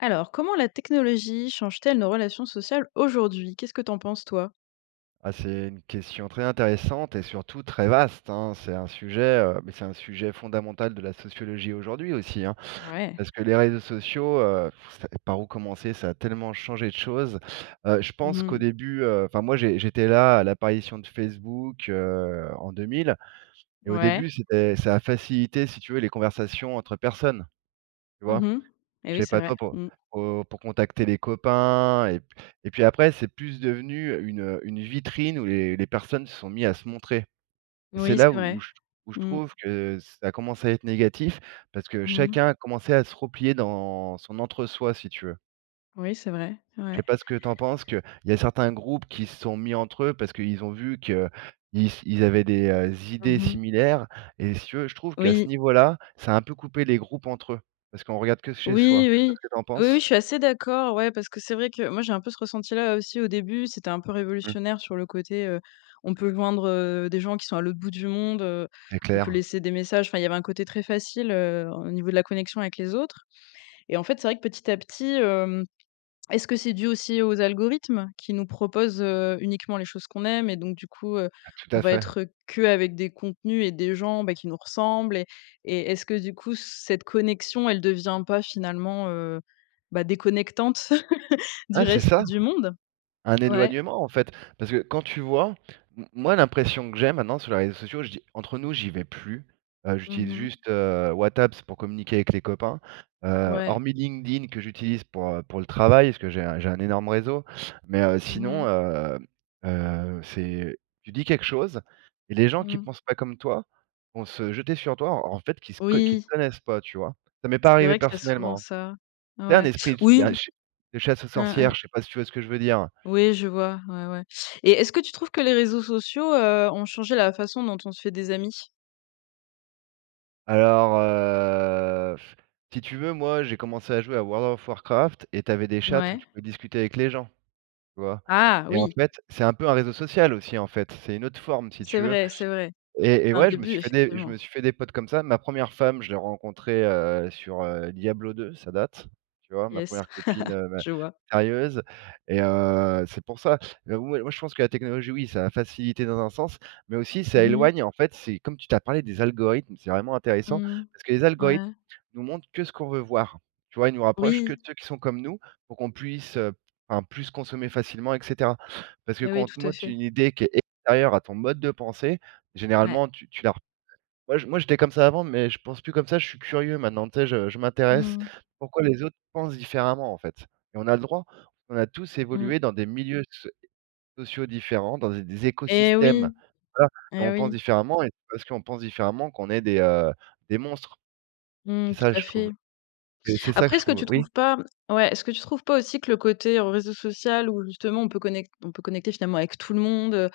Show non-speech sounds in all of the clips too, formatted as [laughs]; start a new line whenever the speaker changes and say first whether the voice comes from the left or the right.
left: Alors, comment la technologie change-t-elle nos relations sociales aujourd'hui? Qu'est-ce que tu en penses, toi?
right: Ah c'est une question très intéressante et surtout très vaste hein, c'est un sujet, heu, mais c'est un sujet fondamental de la sociologie aujourd'hui aussi, hein.
left: Ouais.
right: Parce que les réseaux sociaux, heu, ça par où commencer? Ça a tellement changé de choses. Heu, je
left: Mmh
right: pense qu'au
left: mh.
right: début, heu, enfin moi, j'ai j'étais là à l'apparition de Facebook, heu, en 2000 et au
left: Ouais.
right: début c'était ça a facilité, si tu veux, les conversations entre personnes, tu vois?
left: Mmh mh et
right: Je
left: oui,
right: sais
left: c'est
right: pas
left: vrai.
right: toi, pour
left: Mmh.
right: pour, heu, pour contacter les copains et, p et puis après c'est plus devenu une, heu, une vitrine où les les personnes se sont mis à se montrer et c'est
left: Oui,
right: là
left: c'est
right: où où
left: vrai.
right: je t où je
left: Mmh.
right: trouve que ça a commencé à être négatif, parce que
left: Mmh mh.
right: chacun a commencé à se replier dans son entre-soi, si tu veux
left: Oui, c'est vrai,
right: je
left: ouais.
right: sais pas ce que tu en penses qu'il y a certains groupes qui se sont mis entre eux, parce qu'ils ont vu qu'ils s ils avaient des, heu, idées
left: Mmh mh.
right: similaires et si tu veux, je trouve qu'à ce
left: Oui.
right: niveau là, ça a un peu coupé les groupes entre eux. Parce qu'on regarde que chez soi.
left: Oui,
right: Je sais pas
left: oui.
right: ce que tu en
left: Oui, oui,
right: penses?
left: je suis assez d'accord, ouais, parce que c'est vrai que, moi, j'ai un peu ce ressenti là, aussi au début, c'était un peu
right: Mmh.
left: révolutionnaire sur le côté, heu, on peut joindre, heu, des gens qui sont à l'autre bout du monde, heu,
right: C'est
left: on peut
right: clair.
left: laisser des messages, enfin, il y avait un côté très facile, heu, en au niveau de la connexion avec les autres et en fait, c'est vrai que petit à petit, hem, est-ce que c'est dû aussi aux algorithmes qui nous proposent, heu, uniquement les choses qu'on aime? Et donc du coup, heu,
right: Ah tout
left: on
right: à
left: va
right: fait.
left: être, heu, qu'avec des contenus et des gens, bah, qui nous ressemblent? Et et est-ce que du coup, cette connexion, elle devient pas finalement, heu, bah, déconnectante, [laughs] du
right: Ouais c'est
left: reste
right: ça,
left: du monde?
right: un
left: Ouais.
right: éloignement en fait, parce que, quand tu vois m moi l'impression que j'ai maintenant sur les réseaux sociaux, je dis entre nous, j'y vais plus, heu,
left: Mmh
right: j'utilise
left: mh.
right: juste, heu, WhatApps pour communiquer avec les copains. Heu,
left: Ouais.
right: hormis LinkedIn que j'utilise pour, heu, pour le travail parce que j'ai un j'ai un énorme réseau. Mais, heu,
left: Mmh
right: sinon,
left: mh.
right: hem, heu, c'est, tu dis quelque chose et les gens qui
left: Mmh.
right: pensent pas comme toi vont se jeter sur toi, en en fait qui se co qui te
left: Oui.
right: connaissent pas, tu vois? Ça m'est pas
left: C'est
right: arrivé
left: vrai qu'il y a souvent
right: personnellement, hein.
left: ça.
right: C'est un
left: Ouais.
right: esprit d d'un
left: Oui.
right: ch de chasse aux
left: Mmh mh.
right: sorcières, je sais pas si tu vois ce que je veux dire?
left: Oui, je vois, ouais, ouais. Et est-ce que tu trouves que les réseaux sociaux, heu, ont changé la façon dont on se fait des amis?
right: Alors, heu, [blows air] si tu veux moi j'ai commencé à jouer à World of Warcraft et tu avais des chat où
left: Mouais.
right: tu pouvais discuter avec les gens, tu vois?
left: Ah
right: Et en
left: oui.
right: fait, c'est un peu un réseau social aussi en fait, c'est une autre forme si
left: C'est
right: tu veux
left: vrai, c'est vrai.
right: et
left: C'était
right: et
left: un
right: ouais je me
left: début,
right: suis fait des je
left: effectivement.
right: me suis fait des potes comme ça. Ma 1re femme je l'ai rencontrée, heu, sur, heu, Diablo 2 ça date, tu vois? Ma
left: Yes,
right: 1re copine,
left: [chuckles]
right: hem, ben,
left: je vois.
right: sérieuse et heu, c'est pour ça. Heu, moi moi je pense que la technologie, oui ça a facilité dans un sens, mais aussi ça
left: Mmh mh.
right: éloigne, en fait. C'est comme tu tu as parlé des algorithmes, c'est vraiment intéressant
left: Mmh.
right: parce que les algorithmes
left: Ouais.
right: nous montrent que ce qu'on veut voir, tu vois? Ils nous rapprochent que
left: Oui.
right: de ceux qui sont comme nous pour qu'on puisse, heu, p enfin plus consommer facilement et cetera. Parce que
left: Et
right: quand
left: ouais,
right: on te
left: tout à
right: montre
left: fait.
right: une idée qui est extérieure à ton mode de pensée,
left: Ouais.
right: généralement tu tu la r moi je moi j'étais comme ça avant mais je pense plus comme ça, je suis curieux maintenant, tu sais, je je m'intéresse
left: Mmh.
right: pourquoi les autres pensent différemment, en fait et on a le droit, on a tous
left: Mmh.
right: évolué dans des milieux soé sociaux différents, dans des des
left: Et
right: écosystèmes
left: oui!
right: voilà et
left: Et
right: on pense
left: oui!
right: différemment et c'est pas parce qu'on pense différemment qu'on est des, heu, des monstres. C'est
left: Mmh tout
right: ça,
left: à
right: je trouve
left: fait.
right: et c'est ça que
left: Après,
right: je
left: est-ce que
right: trouve.
left: tu
right: Oui?
left: trouves pas, mmh ouais, est-ce que tu trouves pas aussi que le côté au réseau social où l justement, on peut connec on peut connecter, finalement, avec tout le monde, heu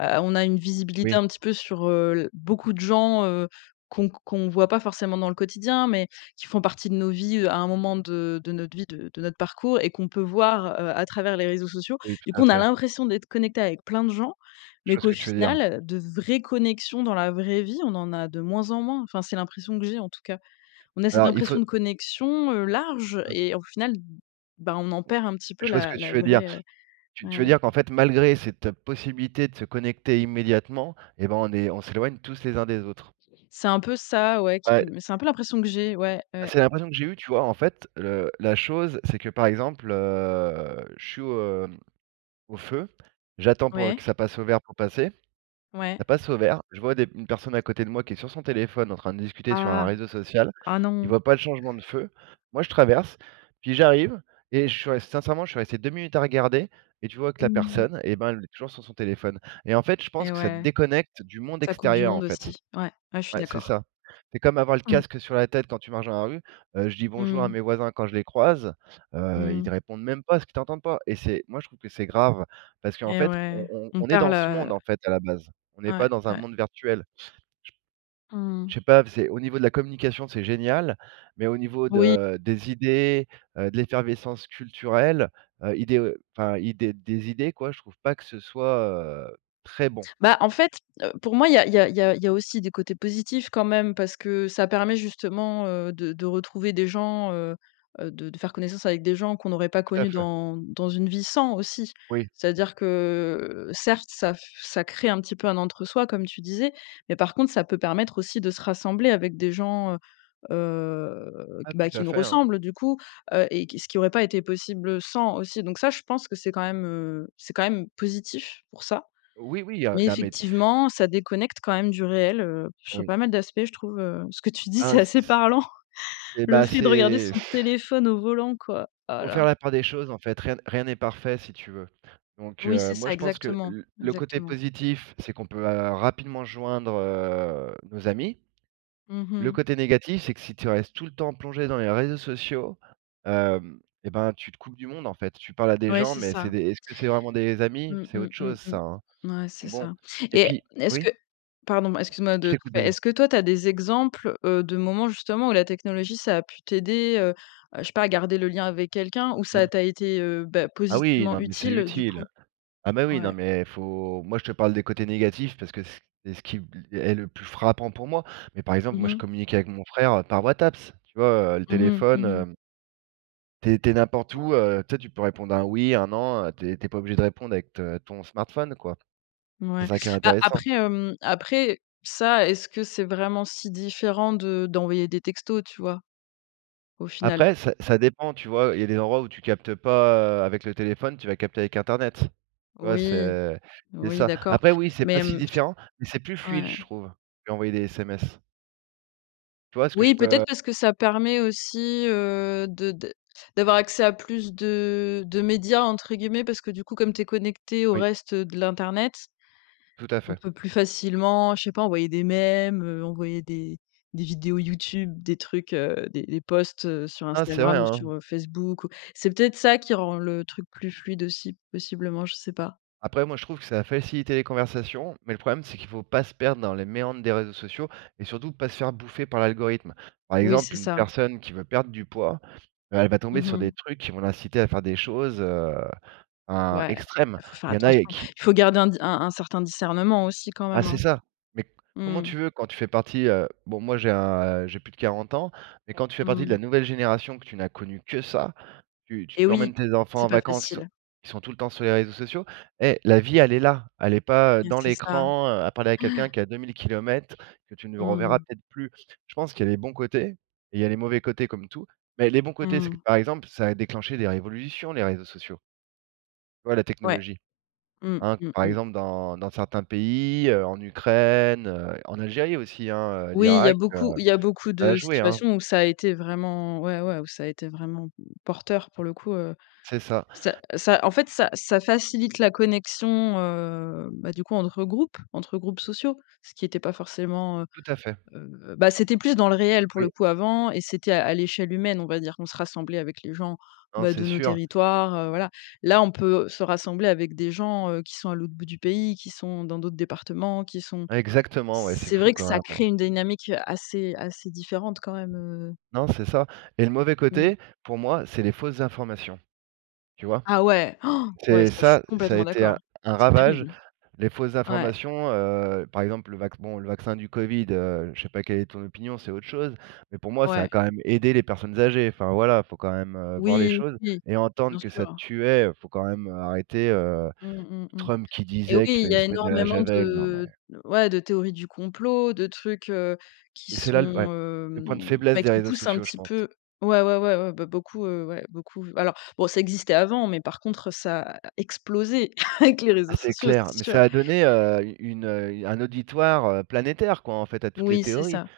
left: heu, on a une visibilité
right: Oui.
left: un petit peu sur, heu, l beaucoup de gens, heu, qu'on q qu'on voit pas forcément dans le quotidien, mais qui font partie de nos vies, heu, à un moment de de notre vie, de de notre parcours et qu'on peut voir, heu, à travers les réseaux sociaux.
right: Oui, tout
left: Du
right: à
left: coup, on a
right: fait.
left: l'impression d'être connecté avec plein de gens,
right: Je
left: mais
right: vois ce
left: qu'au
right: que tu veux dire.
left: final, heu, de vraies connexions dans la vraie vie, on en a de moins en moins. Enfin, c'est l'impression que j'ai, en tout cas on a cette
right: Alors il faut
left: impression de connexion, heu, large
right: Mmh.
left: et au final, b ben on en perd un petit peu
right: Je vois ce
left: la
right: que
left: la
right: tu veux dire.
left: vraie, heu
right: Tu tu veux
left: ouais.
right: dire qu'en fait, malgré cette, heu, possibilité de se connecter immédiatement et ben on est on s'éloigne tous les uns des autres.
left: C'est un peu ça, ouais, qui
right: Ouais.
left: me c'est un peu l'impression que j'ai ouais,
right: Bah,
left: ouais.
right: c'est l'impression que j'ai eu, tu vois? En fait, le la chose c'est que, par exemple, heu, je suis au, hem, au feu, j'attends pour, heu,
left: Ouais.
right: que ça passe au vert pour passer.
left: Ouais.
right: Ça passe au vert, je vois des m une personne à côté de moi qui est sur son téléphone en train de discuter sur un
left: Ah!
right: réseau social,
left: Ah
right: il
left: non!
right: voit pas le changement de feu, moi je traverse puis j'arrive et je suis res sincèrement, je suis resté deux minutes à regarder et tu vois que la
left: Mmh.
right: personne et ben, elle est toujours sur son téléphone et en fait, je pense
left: Eh
right: que ça te
left: ouais.
right: déconnecte du monde
left: Ça coupe du
right: extérieur, en
left: monde
right: fait.
left: aussi. Ouais, ouais, je suis
right: Ouais c'est
left: d'accord.
right: ça, c'est comme avoir le
left: Mmh.
right: casque sur la tête quand tu marches dans la rue, heu, je dis: «bonjour» à
left: Mmh.
right: mes voisins quand je les croise, heu, ils
left: Mmh.
right: te répondent même pas parce qu'ils t'entendent pas et c'est, moi je trouve que c'est grave parce qu'en
left: Et
right: fait,
left: ouais,
right: on on
left: on
right: on est
left: perd
right: dans ce
left: le
right: monde, en fait, à la base, on n'est
left: Ouais,
right: pas dans un
left: ouais.
right: monde virtuel.
left: Mmh.
right: J p je sais pas v c'est au niveau de la communication, c'est génial mais au niveau
left: Oui.
right: de des idées, heu, de l'effervescence culturelle, heu, idéo enfin, idée des idées quoi, je trouve pas que ce soit, heu, très bon.
left: Bah, en fait, heu, pour moi, il y a il y a il y a il y a aussi des côtés positifs quand même parce que ça permet justement, heu, de de retrouver des gens, heu heu, de de faire connaissance avec des gens qu'on n'aurait pas
right: Tout à
left: connus
right: fait.
left: dans dans une vie sans aussi.
right: Oui.
left: C'est-à-dire que certes, ça f ça crée un petit peu un entre soi comme tu disais. Mais par contre, ça peut permettre aussi de se rassembler avec des gens, heu heu,
right: Ah,
left: q
right: tout
left: bah, qui
right: à
left: nous
right: fait, hein.
left: ressemblent du coup, heu et qui ce qui aurait pas été possible, heu, sans aussi. Donc ça, je pense que c'est quand même, heu, c'est quand même positif pour ça.
right: Oui oui, heu,
left: Mais
right: non mais t
left: effectivement, ça déconnecte quand même du réel, heu, sur
right: Oui.
left: pas mal d'aspects je trouve, heu, ce que tu dis,
right: Ah
left: c'est
right: s
left: assez
right: s
left: parlant,
right: et
left: le
right: bah,
left: fait, de regarder
right: c'est
left: son
right: [blows air]
left: téléphone au volant quoi. Oh
right: Faut
left: là.
right: faire la part des choses, en fait, rien n rien n'est parfait, si tu veux. Donc
left: Oui,
right: heu,
left: c'est ça
right: moi je pense que
left: exactement,
right: l le côté
left: exactement.
right: positif, c'est qu'on peut, heu, rapidement joindre, heu, nos amis.
left: Mmh
right: Le
left: mh.
right: côté négatif, c'est que si tu restes tout le temps plongé dans les réseaux sociaux, hem et ben tu te coupes du monde, en fait. Tu parles à des
left: Ouais,
right: gens
left: c'est
right: mais c'est
left: ça.
right: des, est-ce que c'est vraiment des amis,
left: Mmh,
right: c'est
left: mmh,
right: autre
left: mmh,
right: chose ça,
left: mmh.
right: hein.
left: Mouais, c'est
right: Donc bon
left: ça
right: et
left: et
right: puis
left: n est-ce
right: oui?
left: que pardon, m excuse-moi
right: Je
left: de te
right: t'écoute
left: couper.
right: vas-y.
left: Est-ce que toi tu as des exemples, heu, de moments justement où la technologie, ça a pu t'aider, heu heu, je sais pas à garder le lien avec quelqu'un ou ça
right: Mmh.
left: t'a été, heu, beh,
right: Ah oui,
left: positivement
right: non mais c'est
left: utile, heu, du
right: utile.
left: coup
right: Ah mais oui, non
left: Ouais.
right: mais faut moi je te parle des côtés négatifs parce que ce q c'est ce qui b l est le plus frappant pour moi. Mais, par exemple,
left: Mmh
right: moi je
left: mh.
right: communique avec mon frère, heu, par WhatsApp, tu vois, heu, le
left: Mmh mh.
right: téléphone,
left: Mmh mh.
right: hem Tu es tu es n'importe
left: [unintelligible]
right: où, heu, tu sais tu peux répondre un «oui», un «non», heu, tu es tu es pas obligé de répondre avec te ton smartphone, quoi. C'est
left: Mouais.
right: ça qui est
left: A
right: intéressant.
left: après, hem, après ça, est-ce que c'est vraiment si différent de d'envoyer des textos, tu vois? Au final.
right: Après ça ça dépend, tu vois? Il y a des endroits où tu captes pas, heu, avec le téléphone, tu vas capter avec internet, tu vois?
left: Oui.
right: C'est c'est
left: Oui
right: ça.
left: d'accord,
right: Après oui, c'est pas
left: mais,
right: si
left: mmh.
right: différent, mais c'est plus fluide
left: Ouais.
right: je trouve, qu'envoyer des SMS. Tu vois ce que je
left: Oui,
right: peux
left: peut-être, parce que ça permet aussi, heu, de d d'avoir accès à plus de de «médias», entre guillemets. Parce que du coup, comme tu es connecté au
right: Oui.
left: reste, heu, de l'internet,
right: Tout à
left: on
right: fait.
left: peut plus facilement, je sais pas: envoyer des mèmes, heu, envoyer des des vidéos YouTube, des trucs, heu, des des posts sur
right: Ah, c'est vrai,
left: Instagram ou
right: hein.
left: sur, heu, Facebook. C'est peut-être ça, qui rend le truc plus fluide aussi, possiblement, je sais pas.
right: Après, moi je trouve que ça a facilité les conversations, mais le problème c'est qu'il faut pas se perdre dans les méandres des réseaux sociaux et surtout pas se faire bouffer par l'algorithme. Par
left: Oui, c'est
right: exemple, une
left: ça.
right: personne qui veut perdre du poids, heu, elle va tomber
left: Mmh
right: sur
left: mh.
right: des trucs qui vont l'inciter à faire des choses, heu, im
left: Ouais,
right: extrême.
left: bah faut faire
right: Il y en
left: attention.
right: a qui
left: Il faut garder un di un un certain discernement aussi, quand
right: Ah
left: même,
right: c'est
left: hein.
right: ça. Mais c comment
left: Mmh.
right: tu veux quand tu fais partie, heu bon, moi j'ai un a j'ai plus de 40 ans, mais quand tu fais partie de la
left: Mmh.
right: nouvelle génération que tu n'as connu que ça, tu tu
left: Eh
right: tu
left: oui.
right: emmènes tes enfants
left: C'est
right: en
left: pas
right: vacances, ils sont
left: facile.
right: ils sont tout le temps sur les réseaux sociaux. Eh, la vie elle est là, elle est pas, heu,
left: Yes,
right: dans
left: c'est ça.
right: l'écran, heu, à parler à
left: Ouais.
right: quelqu'un qui est à 2 000 kilomètres que tu ne
left: Mmh
right: reverras
left: mh.
right: peut-être plus. Je pense qu'il y a les bons côtés et il y a les mauvais côtés comme tout, mais les bons côtés, c'est
left: Mmh
right: que
left: mh.
right: par exemple, ça a déclenché des révolutions, les réseaux sociaux. Ouais, la
left: Ouais.
right: technologie.
left: Mmh,
right: Hein,
left: mmh,
right: par
left: mmh.
right: exemple dans dans certains pays, heu, en Ukraine, heu, en Algérie aussi, hein, heu,
left: Oui, il y a
right: l'Irak,
left: beaucoup il y a beaucoup
right: ça a
left: de
right: joué, hein.
left: situations où ça a été vraiment ouais, ouais, où ça a été vraiment, mmh, porteur pour le coup. Heu,
right: C'est ça.
left: ça ça en fait, ça ça facilite la connexion, heu, bah, du coup, entre groupes entre groupes sociaux. Ce qui était pas forcément heu
right: Tout à fait.
left: heu, bah, c'était plus dans le réel, pour le
right: Oui.
left: coup, avant et c'était à à l'échelle humaine, on va dire. On se rassemblait avec les gens,
right: Non,
left: bah,
right: c'est
left: de nos
right: sûr.
left: territoires, heu, voilà. Là, on peut se rassembler avec des gens, heu, qui sont à l'autre bout du pays, qui sont dans d'autres départements, qui sont
right: Exactement, ouais, c'est
left: c'est
right: fou
left: vrai que
right: quand
left: ça
right: même, hein.
left: crée une dynamique, heu, assez assez différente quand même, heu
right: Non, c'est ça, et le mauvais
left: Mmh.
right: côté, pour moi, c'est les fausses informations. Tu vois?
left: Ah ouais.! [gasps] Ouais,
right: C'est
left: ça, je suis
right: ça ça a
left: complètement
right: été un
left: d'accord.
right: un
left: C'est
right: ravage,
left: terrible.
right: les fausses
left: Ouais.
right: informations, heu, par exemple, le vacc bon, le vaccin du covid, heu, je sais pas quelle est ton opinion, c'est autre chose, mais pour moi, ça a
left: Ouais.
right: quand même aider les personnes âgées. Enfin, voilà, il faut quand même, heu, voir les
left: Oui,
right: choses
left: oui,
right: et entendre
left: bien
right: que ça
left: sûr.
right: tuait, heu, faut quand même, heu, arrêter, heu,
left: Mmh, mmh, mmh,
right: Trump qui
left: et oui,
right: disait qu'il
left: il y
right: fallait
left: a
right: se mettre de la
left: énormément
right: javel, non mais
left: de ouais, de théories du complot, de trucs, heu, qui
right: et c'est là, l ouais,
left: sont,
right: le point de
left: hem,
right: faiblesse
left: bah,
right: des
left: qui
right: réseaux
left: poussent un
right: sociaux, je
left: petit
right: pense.
left: peu ouais, ouais, ouais, ouais, bah, beaucoup, heu, ouais, beaucoup. Alors, bon, ça existait avant, mais par contre, ça a explosé [chuckles] avec les
right: Ah,
left: réseaux
right: c'est
left: sociaux,
right: clair,
left: c'est
right: mais
left: sûr.
right: ça a donné, heu, une, heu, un auditoire, heu, planétaire, quoi, en fait, à toutes les
left: Oui, c'est
right: théories.
left: ça.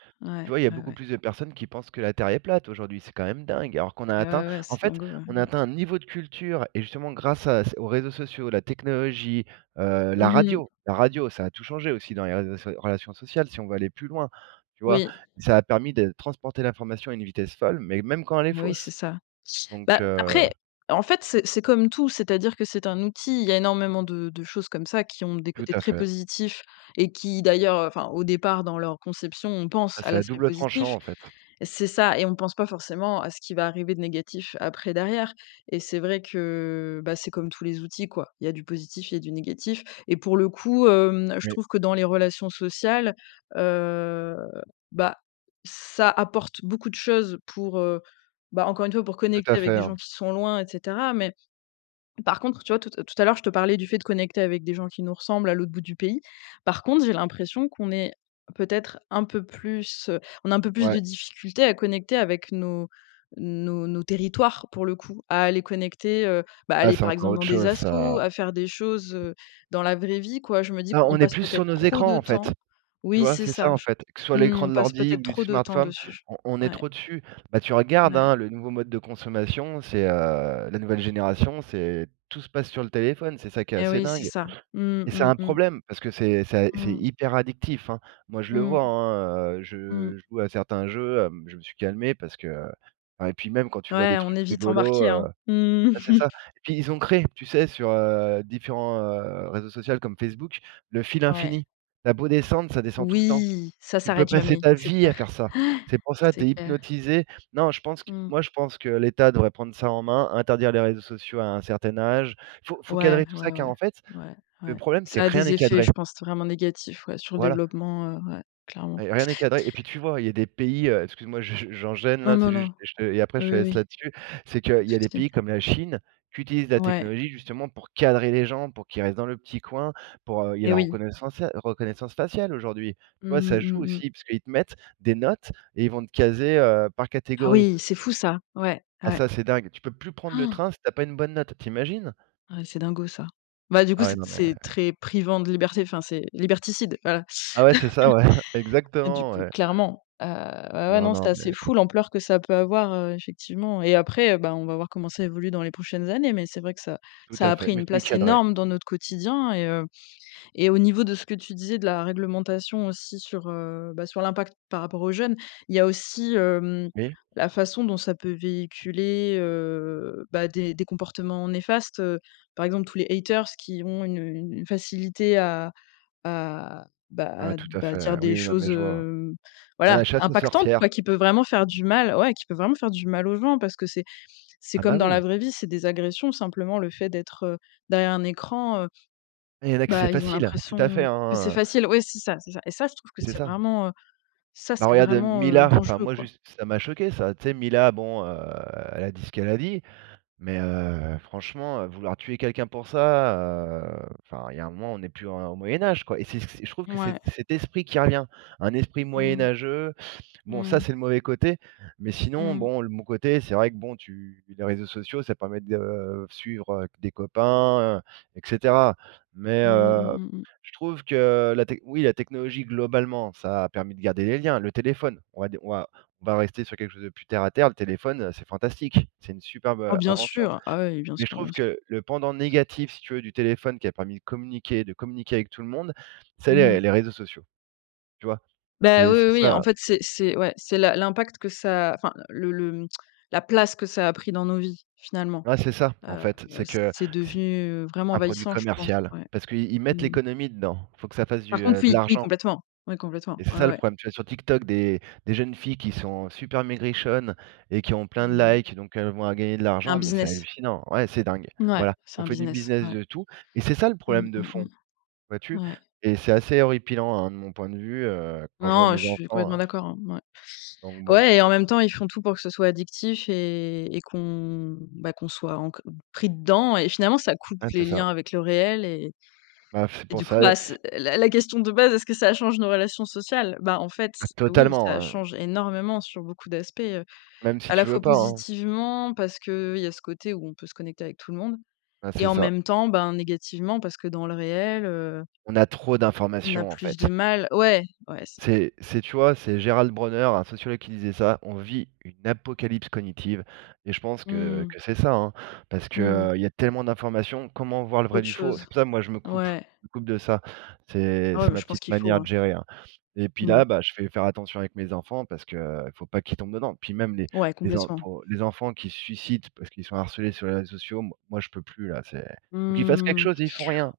right: Tu
left: Ouais,
right: vois? Il y a
left: ouais,
right: beaucoup
left: ouais.
right: plus de personnes qui pensent que la Terre est plate, aujourd'hui. C'est quand même dingue, alors qu'on a
left: Ouais,
right: atteint
left: ouais, ouais,
right: en
left: c'est
right: fait,
left: dingo, ouais,
right: on a
left: m
right: atteint un niveau de culture et justement, grâce à c aux réseaux sociaux, la technologie, heu, la
left: Mmh mh.
right: radio la radio, ça a tout changé aussi dans les réseaux so relations sociales, si on veut aller plus loin, tu vois?
left: Oui.
right: Ça a permis de transporter l'information à une vitesse folle mais même quand elle est
left: Mais oui, c'est
right: fausse,
left: ça.
right: donc
left: Bah
right: heu
left: après, en fait, c'est c'est comme tout, c'est-à-dire que c'est un outil. Il y a énormément de de choses comme ça qui ont des
right: Tout
left: côtés
right: à
left: très
right: fait.
left: positifs et qui, d'ailleurs, enfin, au départ, dans leur conception, on pense
right: Bah,
left: à
right: c'est à
left: l'aspect
right: double tranchant,
left: positif.
right: en fait.
left: C'est ça et on ne pense pas forcément à ce qui va arriver de négatif après, derrière, et c'est vrai que, bah, c'est comme tous les outils, quoi. Il y a du positif, il y a du négatif et pour le coup, hem, je
right: Oui.
left: trouve que dans les relations sociales, heu, bah, ça apporte beaucoup de choses pour, heu, bah, encore une fois, pour
right: Tout
left: connecter
right: à
left: avec
right: fait,
left: des
right: hein.
left: gens qui sont loin, et cetera, mais par contre, tu vois? Tout à tout à l'heure, je te parlais du fait de connecter avec des gens qui nous ressemblent à l'autre bout du pays. Par contre, j'ai l'impression qu'on est peut-être un peu plus heu, on a un peu plus
right: Ouais.
left: de difficulté à connecter avec nos nos nos territoires, pour le coup, à aller connecter, heu, bah,
right: Ah,
left: aller,
right: c'est
left: par
right: encore
left: exemple, dans
right: autre
left: des
right: chose,
left: assos,
right: ça.
left: à faire des choses, heu, dans la vraie vie, quoi. Je me dis:
right: Ben,
left: «On
right: on est
left: passe
right: plus sur
left: peut-être
right: nos
left: trop de
right: écrans, en fait.
left: temps»
right: Tu
left: oui,
right: vois?
left: c'est
right: C'est ça,
left: ça
right: en
left: je
right: fait. Que ce soit
left: t mmh.
right: l'écran
left: On
right: de
left: passe
right: l'ordi ou
left: peut-être
right: du
left: trop de temps
right: smartphone,
left: dessus.
right: on on est
left: Ouais.
right: trop dessus. Ben, tu regardes,
left: Ouais.
right: hein, le nouveau mode de consommation, c'est, heu, la nouvelle génération, c'est tout se passe sur le téléphone. C'est ça qui est
left: Eh
right: assez
left: oui, c'est
right: dingue
left: ça, mmh
right: et c'est
left: mmh
right: un
left: mmh.
right: problème, parce que c'est ça c'est
left: Mmh.
right: hyper addictif, hein. Moi, je le
left: Mmh.
right: vois, hein, heu,
left: Mmh.
right: je joue à certains jeux, hem, je me suis calmé parce que enfin et puis même quand tu vois?
left: Ouais,
right: Des
left: on
right: trucs
left: est vite
right: rigolos,
left: embarqués,
right: heu
left: hein, mmh mh,
right: bah, c'est
left: mmh.
right: ça, et puis ils ont créé, tu sais, sur, heu, différents, heu, réseaux social comme Facebook, le fil
left: Ouais.
right: infini. Tu as beau descendre, ça descend tout le temps.
left: Oui, ça
right: Tu peux
left: s'arrête
right: passer
left: jamais,
right: ta
left: c'est
right: vie à
left: clair.
right: faire ça.
left: Ouais.
right: C'est pour ça, tu
left: C'est
right: es
left: clair.
right: hypnotisé. Non, je pense que
left: Mmh.
right: moi je pense que l'État devrait prendre ça en main, interdire les réseaux sociaux à un certain âge. Faut faut
left: Ouais,
right: cadrer tout
left: ouais,
right: ça
left: ouais,
right: car en fait,
left: ouais,
right: le
left: ouais.
right: problème, c'est:
left: Ça a
right: rien
left: des
right: n'est
left: effets,
right: cadré.
left: je pense, vraiment négatifs, ouais, sur le
right: Voilà.
left: développement, heu, ouais. Clairement.
right: Rien n'est cadré et puis, tu vois? Il y a des pays, heu, excuse-moi, je j'enchaine,
left: Non,
right: là,
left: non,
right: c'est juste,
left: non.
right: heu, je te et après
left: Oui,
right: je te
left: oui,
right: laisse
left: oui.
right: là-dessus. C'est
left: Pas
right: qu'il
left: de
right: y a des
left: souci.
right: pays comme la Chine qui utilisent la
left: Ouais.
right: technologie justement pour cadrer les gens pour qu'ils restent dans le petit coin, pour, heu, il y a
left: Eh
right: la
left: oui.
right: reconnaissance ciale reconnaissance faciale, aujourd'hui. Tu
left: Mmh
right: vois? Ça
left: mh,
right: joue
left: mmh mh.
right: aussi, parce qu'ils te mettent des notes et ils vont te caser, heu, par
left: Ah
right: catégorie.
left: oui, c'est fou, ça! Ouais,
right: Ah,
left: ouais.
right: ça, c'est dingue, tu peux plus prendre le
left: [gasps]
right: train si tu as pas une bonne note. Tu imagines?
left: Ouais, c'est dingo, ça. Bah, du coup,
right: Ah, ouais,
left: c'est
right: non, mais
left: c'est très privant de liberté, enfin, c'est liberticide, voilà.
right: Ah ouais, c'est ça, ouais. [chuckles]
left: [chuckles] Hein, du
right: Exactement,
left: coup,
right: ouais.
left: clairement, heu, ouais, ouais,
right: Non,
left: non, c'est
right: non,
left: assez
right: mais
left: fou, l'ampleur que ça peut avoir, heu, effectivement, et après, ben, on va voir comment ça évolue dans les prochaines années, mais c'est vrai que ça
right: Tout à
left: ça a
right: fait,
left: pris
right: mais
left: une
right: il faut y
left: place
right: cadrer.
left: énorme dans notre quotidien et heu, et au niveau de ce que tu disais, de la réglementation aussi sur, heu, bah, sur l'impact par rapport aux jeunes. Il y a aussi, hem,
right: Oui.
left: la façon dont ça peut véhiculer, heu, bah, des des comportements néfastes. Heu, par exemple, tous les haters qui ont une, heu, une facilité à à, bah
right: Ah,
left: à,
right: tout à
left: bah, à
right: fait,
left: dire
right: hein.
left: des
right: Oui, oui, non,
left: choses,
right: mais je vois, ouais.
left: hem,
right: Bah,
left: voilà,
right: la chasse aux
left: impactantes, quoi,
right: sorcières.
left: qui peut vraiment faire du mal ouais, qui peuvent vraiment faire du mal aux gens parce que c'est c'est
right: Ah, bah,
left: comme dans la
right: oui.
left: vraie vie, c'est des agressions. Simplement, le fait d'être, heu, derrière un écran, heu,
right: Ah, il y en a que
left: bah,
right: c'est
left: ils ont
right: facile. Tout à
left: l'impression
right: fait,
left: que c'est
right: hein, heu
left: facile. Oui, c'est ça, c'est ça et ça, je trouve que
right: C'est
left: c'est
right: ça.
left: vraiment heu, ça,
right: Bah,
left: c'est
right: regarde, heu,
left: vraiment, heu,
right: Mila, enfin
left: dangereux,
right: moi,
left: quoi.
right: juste, ça m'a choqué, ça. Tu sais, Mila, bon, heu, elle a dit ce qu'elle a dit, mais heu, franchement, heu, vouloir tuer quelqu'un pour ça, heu, enfin, il y a un moment, on n'est plus en au Moyen Âge, quoi et c'est c'est je trouve que c'est
left: Mouais.
right: cet esprit qui revient. Un esprit
left: Mmh.
right: moyenâgeux. Bon, ça,
left: Mmh.
right: c'est le mauvais côté mais sinon,
left: Mmh.
right: bon, le bon côté, c'est vrai que bon, tu les réseaux sociaux, ça permet de suivre, heu, des copains, et cetera, mais
left: Mmh mh, mmh
right: heu,
left: mh, mmh.
right: je trouve que la tech oui, la technologie, globalement, ça a permis de garder les liens. Le téléphone, on va dire, on va on va rester sur quelque chose de plus terre à terre. Le téléphone, heu, c'est fantastique. C'est une superbe,
left: Ah
right: heu,
left: bien
right: invention,
left: sûr, ah, ouais, oui, bien
right: mais je
left: sûr, bien
right: trouve
left: sûr.
right: que le pendant négatif, si tu veux, du téléphone qui a permis de communiquer de communiquer avec tout le monde, c'est les
left: Mmh.
right: les réseaux sociaux. Tu vois?
left: Ben
right: C'est
left: oui,
right: c'est
left: oui, oui.
right: ça,
left: En
right: ouais.
left: fait, c'est c'est ouais, c'est la l'impact que ça enfin, le le mmh, la place que ça a pris dans nos vies, finalement,
right: Ouais, c'est ça, en
left: heu
right: fait,
left: heu,
right: c'est que
left: c'est
right: c'est
left: devenu vraiment
right: un produit
left: envahissant, je pense,
right: commercial
left: ouais.
right: parce qu'ils mettent
left: Mmh mh.
right: l'économie dedans. Il faut que ça fasse
left: Par
right: du,
left: contre,
right: heu, de
left: oui, oui,
right: l'argent
left: complètement. Oui, complètement.
right: et c'est
left: Ouais,
right: ça, le
left: ouais.
right: problème, tu vois? Sur TikTok, des des jeunes filles qui sont super maigrichonnes et qui ont plein de
left: [unintelligible]
right: likes, donc elles vont à gagner de
left: Un
right: l'argent, mais c'est
left: business.
right: hallucinant. Ouais, c'est dingue.
left: Ouais,
right: Voilà,
left: c'est
right: on
left: un
right: fait du
left: business,
right: business
left: ouais.
right: de tout et c'est ça, le
left: Mmh
right: problème de
left: mmh,
right: fond,
left: mmh.
right: vois-tu?
left: Ouais.
right: Et c'est assez horripilant, hein, de mon point de vue, heu, quand je vois
left: Non, je
right: mes
left: suis
right: enfants,
left: complètement
right: hein
left: d'accord, hein, ouais.
right: donc bon.
left: Ouais, et en même temps, ils font tout pour que ce soit addictif et et qu'on, bah, qu'on soit enco pris dedans et finalement, ça coupe
right: Hein, c'est
left: les
right: ça.
left: liens avec le réel, et
right: Ben, [blows air] c'est
left: et
right: pour
left: du coup,
right: ça, il y
left: bah, c la la question de base: «Est-ce que ça change nos relations sociales?» bah, en fait,
right: Ah,
left: oui,
right: totalement,
left: ça
right: hein.
left: change énormément sur beaucoup d'aspects, heu,
right: Même si
left: à la
right: tu veux
left: fois
right: pas, hein.
left: positivement parce qu'il y a ce côté où on peut se connecter avec tout le monde
right: Bah,
left: et
right: c'est
left: en
right: ça.
left: même temps, ben, négativement parce que, dans le réel, heu
right: On a trop
left: on a
right: d'informations, en
left: plus
right: fait.
left: de mal ouais, ouais, c'est ça.
right: C'est c'est tu vois? C'est Gérald Bronner, un sociologue qui disait ça: «On vit une apocalypse cognitive», et je pense que
left: Mmh.
right: que c'est ça, hein parce que,
left: Mmh.
right: heu, il y a tellement d'informations. Comment voir le vrai
left: Autre
right: du faux? C'est
left: chose,
right: pour ça que moi, je me coupe
left: ouais.
right: me coupe de ça, c'est
left: Ouais,
right: c'est
left: mais
right: ma
left: je pense
right: petite
left: qu'il faut,
right: manière de
left: hein.
right: gérer, hein et puis,
left: Mmh.
right: là, ben, je vais faire attention avec mes enfants parce que, heu, faut pas qu'ils tombent dedans. Puis même, les
left: Ouais,
right: les en
left: complètement.
right: pou les enfants qui se suicident parce qu'ils sont harcelés sur les réseaux sociaux, moi moi, je peux plus, là. C'est faut qu'ils fassent quelque
left: Mmh,
right: chose et ils font rien!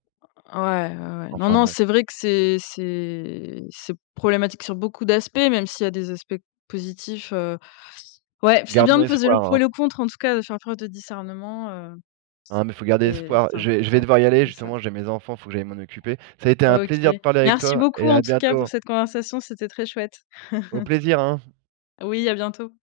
left: ouais, ouais, ouais. Non,
right: Enfin
left: non,
right: bon.
left: c'est vrai que c'est c'est c'est problématique sur beaucoup d'aspects, même s'il y a des aspects positifs, heu, ouais, c'est bien
right: Gardons
left: de peser le
right: espoir,
left: pour et
right: hein.
left: le contre, en tout cas, de faire preuve de discernement, heu
right: Hein, mais faut garder
left: c'est
right: espoir.
left: c'est
right: Je vais je vais
left: important.
right: devoir y aller
left: C'est ça.
right: justement. J'ai mes enfants, faut que j'aille m'en occuper. Ça a été un
left: OK,
right: plaisir de parler avec
left: merci
right: toi
left: beaucoup,
right: et
left: en
right: à
left: tout cas, pour
right: bientôt.
left: cette conversation, c'était très chouette.
right: Au
left: [chuckles]
right: plaisir, hein!
left: Oui, à bientôt.